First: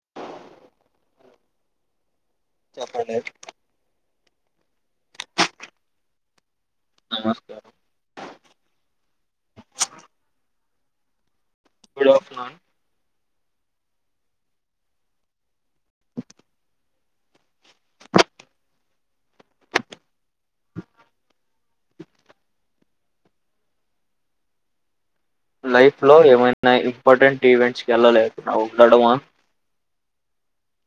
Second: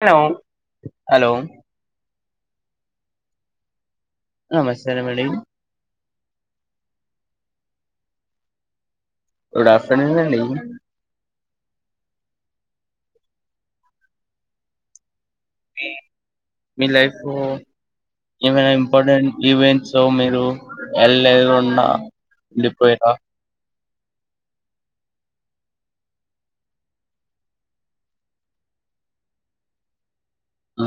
Hello hello చెప్పండి నమస్కారం అండి నమస్కారం గుడ్ ఆఫ్టర్‌నూన్ అండి గుడ్ ఆఫ్టర్‌నూన్ మీ మీలైఫ్ ఏమైనా ఇంపార్టెంట్ ఈవెంట్స్ మీరు వెల్ళన్న వెళ్లిపోయారా లైఫ్ లో ఏమైనా ఇంపార్టెంట్ ఈవెంట్స్ కి వెళ్లలేకుండా ఉండడమా ఆ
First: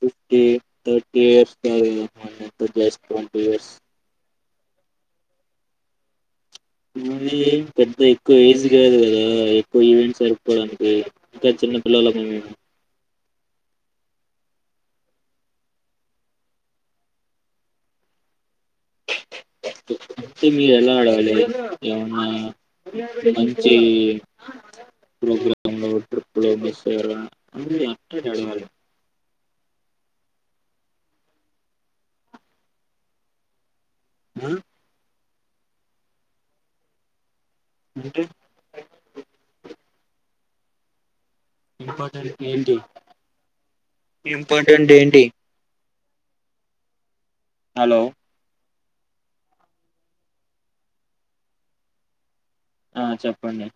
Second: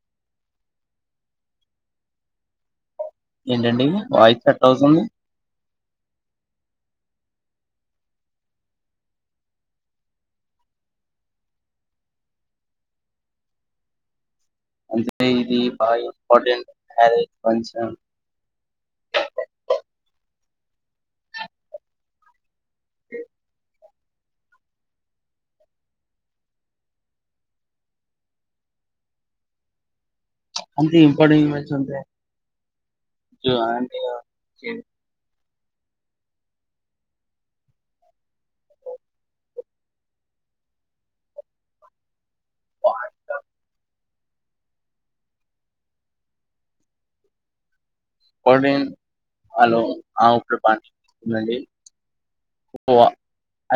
fifty thirty years just twenty years ఏంటండి వాయిస్ కట్ అవుతుంది మీది పెద్ద ఎక్కువ ఏజ్ కాదు కదా ఎక్కువ ఈవెంట్ సరుపుకోవడానికి ఇంకా చిన్న పిల్లలమా మేము అంటే ఇది బా ఇంపార్టెంట్ హా ఫంక్షన్ మీరు ఎలా అడగాలి ఏమన్నా మంచి ప్రోగ్రామ్‌లో ట్రిప్‌లు మిస్ అయ్యారా అని అట్ట అడగాలి అంత ఇంపార్టెంట్ బట్టి ఉంటాయి ఉంత ఆ అంటే ఇంపార్టంట్ ఏంటి ఇంపార్టంట్ ఏంటి హలో హలో హా ఒకే బాగా వినిపిస్తుందా అండి ఆ చెప్పండి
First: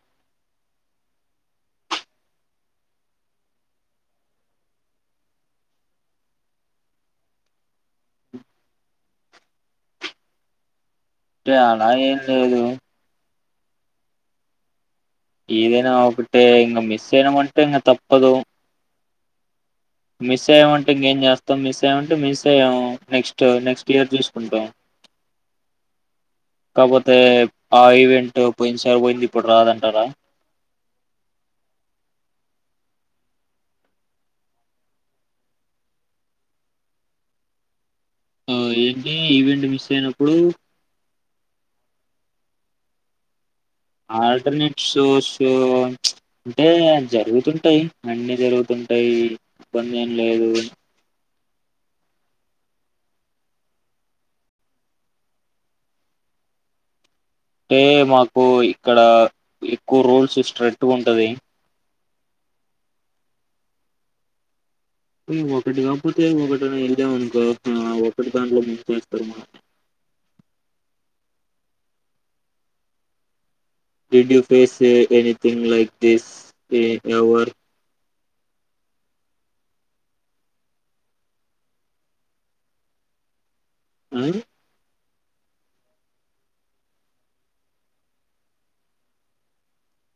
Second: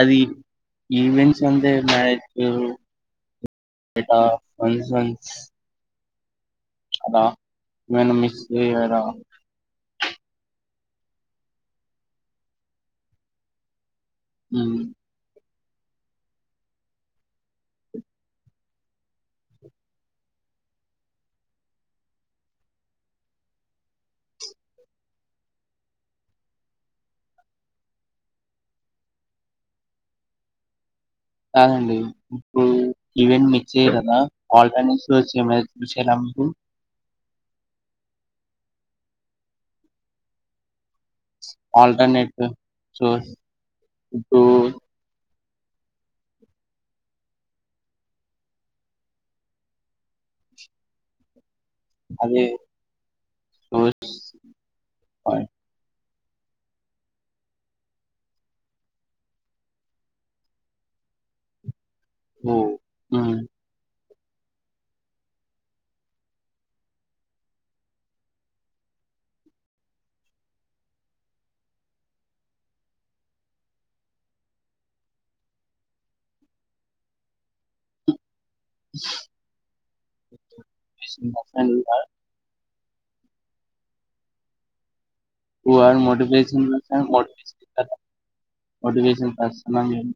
ఈవెంట్స్ వంద మ్యారేజ్ కు ఓఇర్రు ఆ వన్స్ వన్స్ అద నన్ను మిస్ అయ్యారా అంటే అలా ఏం లేదు హు ఏదేనా ఒకటే ఇంకా మిస్ అయనమంటే ఇంకా తప్పదు మిస్ అయమంటే ఇంకేం చేస్తాం మిస్ అయ్యమంటే మిస్ అయ్యాము నెక్స్ట్ నెక్స్ట్ ఇయర్ చూసుకుంటాం కాపోతే ఆ ఈవెంట్ పోయిన సరిపోయింది ఇప్పుడు రాదంటారా కాదండి ఇప్పుడు ఈవెంట్ మిస్ అయ్యి కదా ఆల్టర్ట్ వచ్చ చూ ఉ ఏంటి ఈవెంట్ మిస్ అయినప్పుడు ఆల్టర్నేట్ సోర్స్ ఇప్పుడు ఆల్టర్నేట్ సోర్స్ అంటే జరుగుతుంటాయి అన్నీ జరుగుతుంటాయి ఇబ్బంది ఏం లేదు అదే సోర్స్ అంటే మాకు ఇక్కడ ఎక్కువ రూల్స్ స్ట్రిక్ట్‌గా ఉంటది ఓ హుం ఒకటి కాకపోతే ఒకటిని వెళ్ళాం అనుకో ఒకటె దాంట్లో ముంచేస్తారు మనల్నే did you face anything like this a lover [unintelligible] ఆ నువ్వు వానికి మోటివేషన్ [unintelligible] మోటివేషన్ ఇస్తాడా మోటివేషన్ [unintelligible]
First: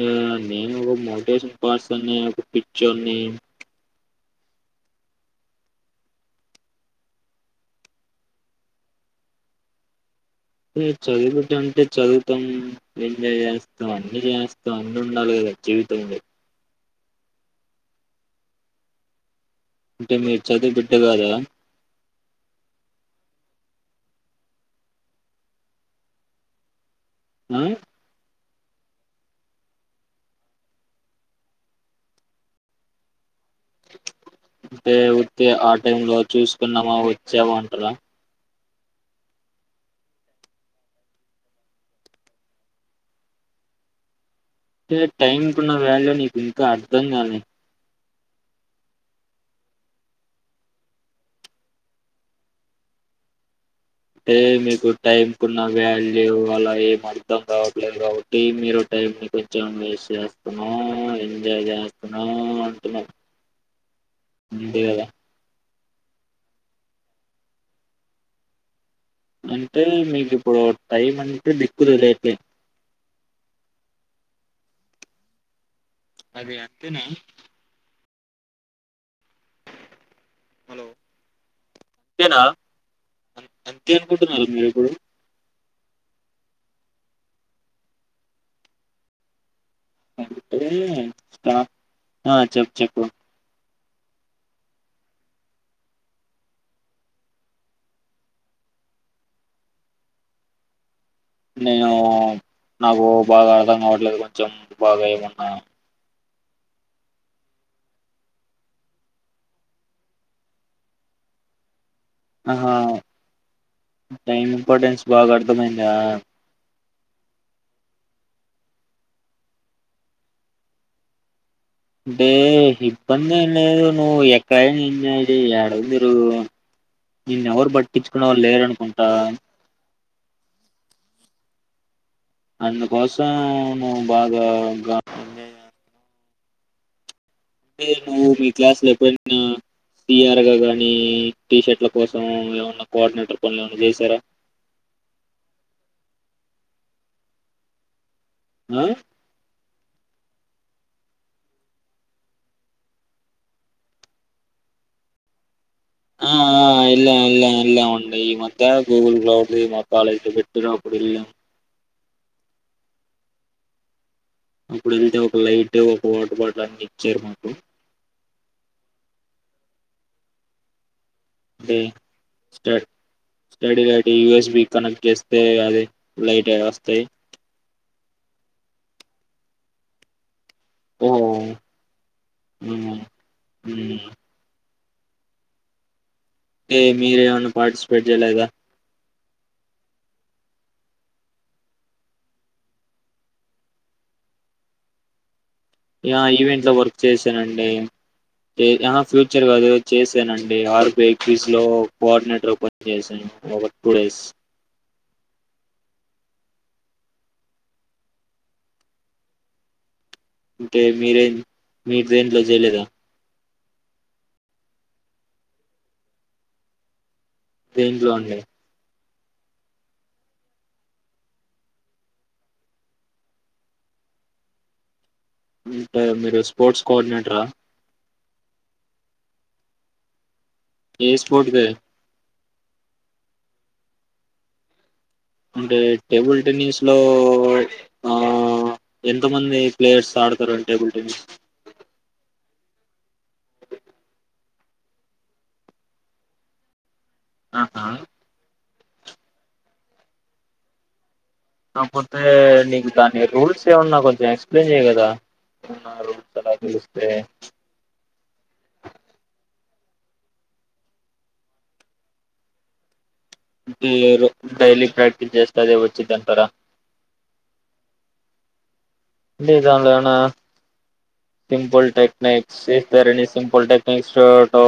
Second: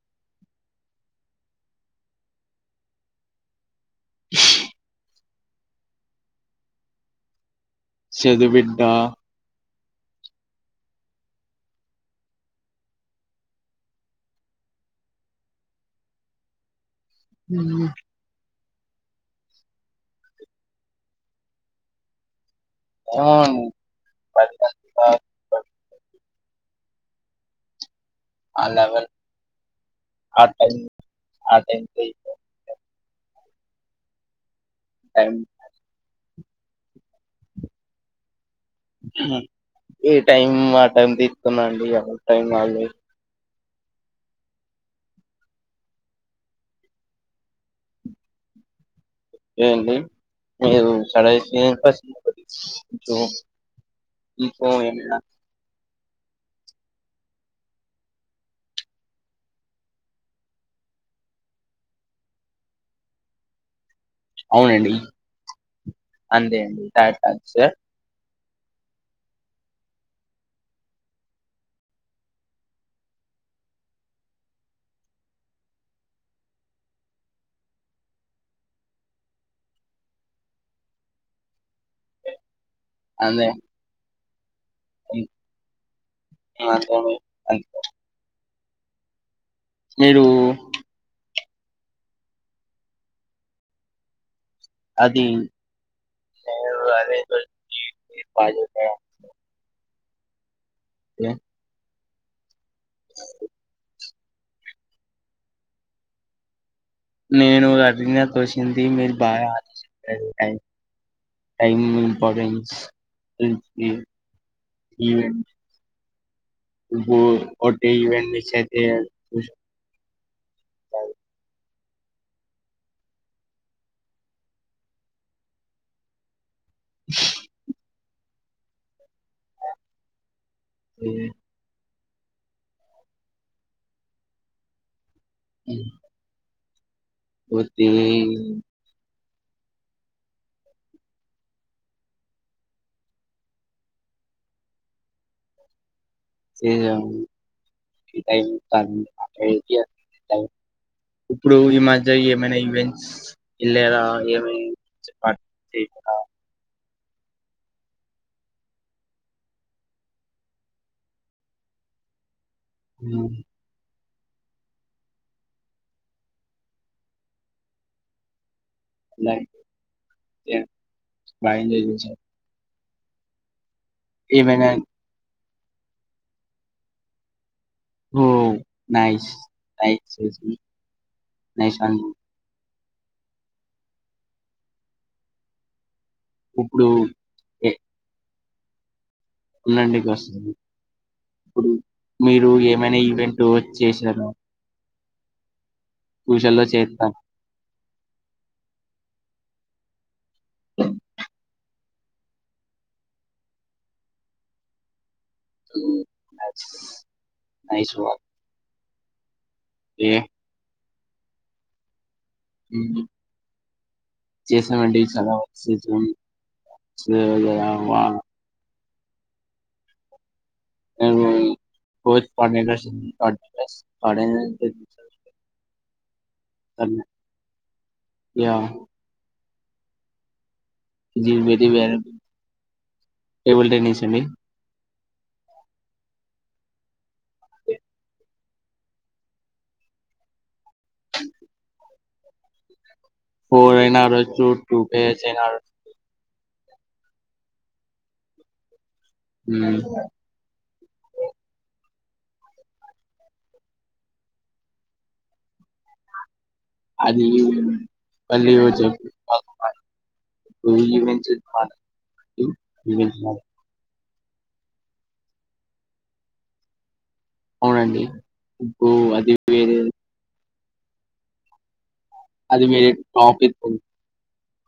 ఆ నేను ఒక మోటివేషన్ క్లాసెస్ అని ఒక పిక్చర్ని చదువు బిడ్డ చదువు బిడ్డ అంటే చదువుతాం ఎంజాయ్ చేస్తాం అన్ని చేస్తాం అన్ని ఉండాలి కదా జీవితంలో హ అంటే మీరు చదువు బిడ్డ కాదా అవును ఆ ఆ లెవెల్ ఆ టైమ్ ఆ టై అంటే వచ్చే ఆ టైమ్ లో చూసుకున్నామా వచ్చామా అంటరా ఏ టైం ఆ టైం తీస్తున్నాండి ఎవరి టైం వాళ్ళే అంటే టైంకున్న వాల్యూ నీకు ఇంకా అర్ధం కాలే ఓకే అండి మీరు [unintelligible] అంటే మీకు టైంకున్న వాల్యూ లేవు అలా ఏం అర్ధం కావట్లేదు కాబట్టి మీరు టైం ని కొంచెం వేస్ట్ చేస్తున్నావ్ ఎంజాయ్ చేస్తున్నావ్ అంటున్నావ్ అంతే అవునండి కదా అంతే అండి [unintelligible] అంటే మీకు ఇప్పుడు టైం అంటే దిక్కు తెలీట్లేదు అది అంతేనా హలో అంతేనా అంతే అనుకుంటున్నారా మీరిప్పుడు మాక్సిమం అయితే అంతే మీరు అంటే నాకు ఆ చెప్పు చెప్పు అదీ నేను [unintelligible] బాగా చెప్పారు. నేను నాకు బాగా అర్థం కావట్లేదు కొంచెం బాగా ఏమన్నా నేను అడిగిన క్వస్షన్ కి మీరు బాగా ఆన్సర్ చెప్పారు థ్యాంక్యూ టైమ్ ఆహా ఇంపర్టెన్స్ ఏంటిది టైం ఇంపార్టెన్స్ బాగా ఈవెన్ అర్థమైందా ఒకటి ఈవెంట్ మిస్ అయితే [unintelligible] అంటే ఇబ్బంది ఏం లేదు నువ్వు ఎక్కడైన ఎంజాయ్ చేయి యాడైన తిరుగు నిన్ను ఎవరు బట్టిచ్చుకునేవారు లేరనుకుంటా అ అందుకోసం నువ్వు బాగా అ రేపు మీ క్లాసులు [unintelligible] సిఆర్ గా కాని టీషర్ట్ల కోసం ఏమన్న కోఆర్డినేటర్ పనులు ఏమన్న చేశారా [unintelligible] టైమ్ ఆ [unintelligible] ఇప్పుడు ఈ మధ్య ఏమైనా ఈవెంట్స్ వెళ్ళరా ఏమైనా ఇలా ఇలా ఇలా ఉండయి ఈ మధ్య గూగుల్ క్లౌడ్ మా కాలేజ్ పెట్టిన అప్పుడు ఇల్లా ఆ అప్పుడు వెళ్తే ఒక లైట్ ఒక వాటర్ బాటిల్ అన్ని ఇచ్చారు మాకు అంటే [inaudible] స్ట స్టడీ లైట్ యూఎస్బి ఏమైనా కనెక్ట్ చేస్తే అది లైట్ వస్తాయి ఓ నైస్ ఓ నైస్ అని అ ఇప్పుడు మీరేమన్నా పార్టిసిపేట్ చేయలా ఇదా ఉండండి కాసార్ ఇప్పుడు మీరు ఏమైనా ఈవెంట్ చేశార యా ఈవెంట్ లో వర్క్ చేస్తాను చేసానండి ఫ్యూచర్గాదో చేశానడి ఆర్బకీస్ లో కోఆర్డినేటర్ ఓపెన్ గా చేశాను ఒక టూ డేస్ స్ నైస్ ఏ అంటే మీరేం మీరూ దేంట్లో చేయలేదా చేసమండి దేంట్లో అండి [unintelligible] అంటే మీరు స్పోర్ట్స్ కోఆర్డినేట రా యా ఏ స్పోర్ట్ ది టేబల్ టెనిస్ అండి అంటే టేబుల్ టెన్నిస్ లో ఆ ఎంత మంది ప్లేయర్స్ ఆడతారండి టేబుల్ టెన్నిస్ ఫోర్ ప్లేయర్స్ అయినా ఆడొచ్చు టూ ప్లేయర్స్ అయినా ఆహా హ్మ్మ్ కాకపోతే నీకు దాని రూల్స్ ఏమన్నా కొంచెం ఎక్స్ప్లెయిన్ చెయ కదా ఏమన్నా రూల్స్ అలా తెలిస్తే అది పల్లివాజూ అగు ఈవెంట్స్ డైలీ ప్రాక్టీస్ చేస్తే అదే వచ్చిద్దంటారా అవునండి అది ఇంట వేరే ఇ లేనా సింపుల్ టైప్ అది నెక్స్ట్ ఇస్ వేరే దర్ ఎని టాపిక్ సింపుల్ ఉంటే టెక్నిక్స్ల్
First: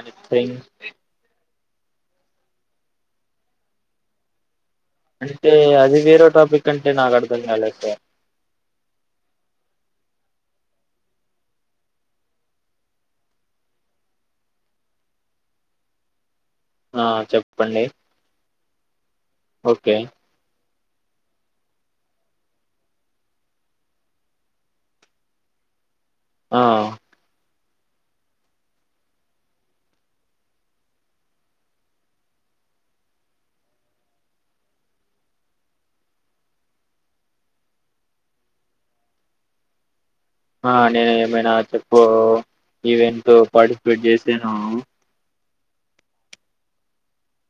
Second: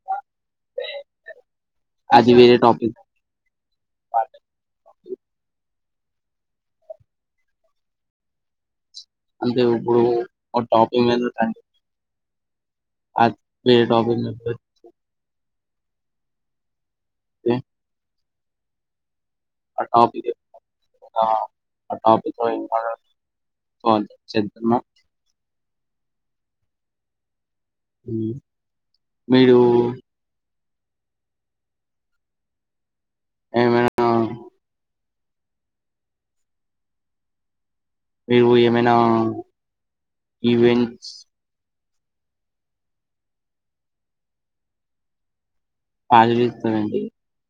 ఎనిథింగ్ అది వేరే టాపిక్ అంటే అది వేరే టాపిక్ అంటే నాకు అర్థం కాలే సార్ అంటే ఇప్పుడు ఒక టాపింగ్ మీద ఉండి అదే టాపిక్ కం ఆ వస్తే చెప్పండి ఓకే అకాపి ఏమి చేస్తున్నావు ఆ మీరు ఏమి మీరు ఏమైనా ఆ ఈవెంట్స్ నేను ఏమైనా చెప్పు ఈవెంట్ పార్టిసిపేట్ చేసాను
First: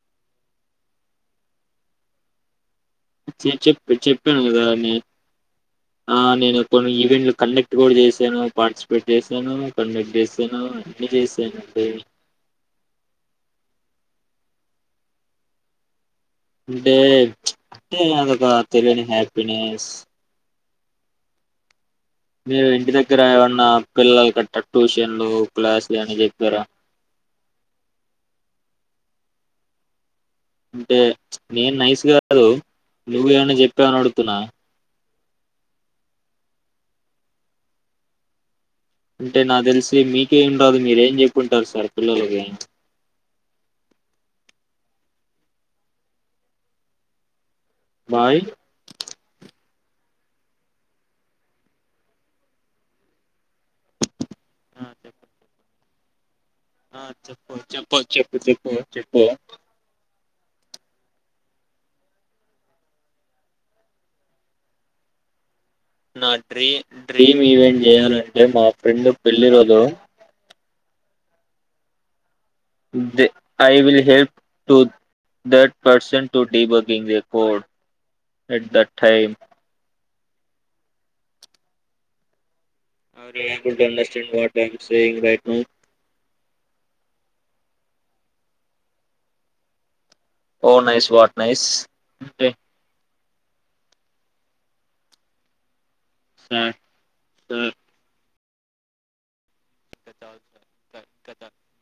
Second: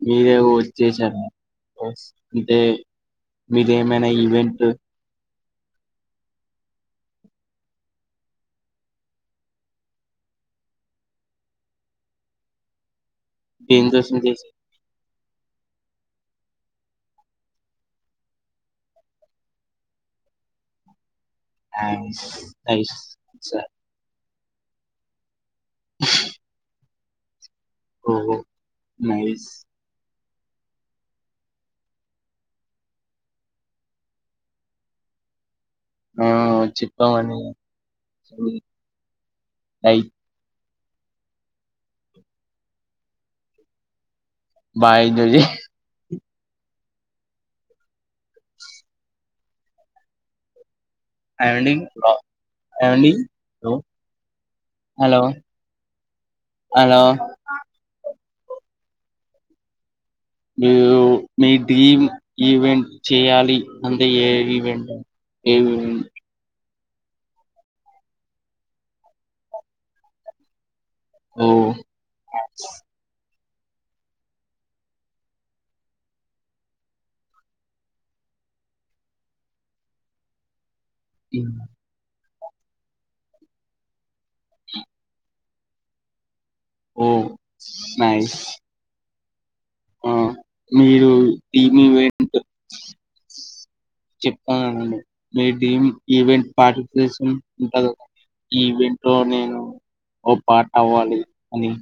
మీరేం వర్క్ చేసారు అంటే చె చెప్ప మీరేమైనా చెప్పాను ఈవెంట్ కదా నే ఆ నేను కొన్ని ఈవెంట్లు కండక్ట్ కూడా చేసాను పార్టిసిపేట్ చేశాను కండక్ట్ చేసాను అన్ని చేసానండి డేంజర్స్ ను దీస్ అంటే అంటే అదొక తెలియని హ్యాపీనెస్ నైస్ మీరు ఇంటి నైస్ దగ్గర ఏమన్న సార్ పిల్లల గట్ట్రా ట్యూషన్లు క్లాసులు అని చెప్పారా ఓ నైస్ అంటే నేను నైస్ కాదు నువ్ ఏమన్నా చెప్పావని అడుగుతున్నా ఆ చప్పామండీ [unintelligible] అంటే నాకు తెలిసి మీకేం రాదు మీరేం చెప్పుంటారు సార్ పిల్లలకి బాయ్ జూలీ బాయ్ ఐవడింగ్ రా ఐవడింగ్ బ్రో హలో హలో ఆ చెప్పు చెప్పు చెప్పు చెప్పు చెప్పు మీరు మీ డ్రీమ్ ఈవెంట్ చేయాలి అంత ఏ ఈవెంట్ ఏ ఈవెంట్ నా డ్రీమ్ డ్రీమ్ ఈవెంట్ చేయాలంటే మా ఫ్రెండ్ పెళ్ళి రోజు ఓ Tuesday I will help to that person to D bucking they code at that time ఊ are you a good [unintelligible] timing saying right now oh nice ఆ oh nice మీరు what nice team ఉంటే చెప్తాలండి మీ dream event participation ఉంటంది event లో నేను ఓ పార్ట్ అవ్వాలి అని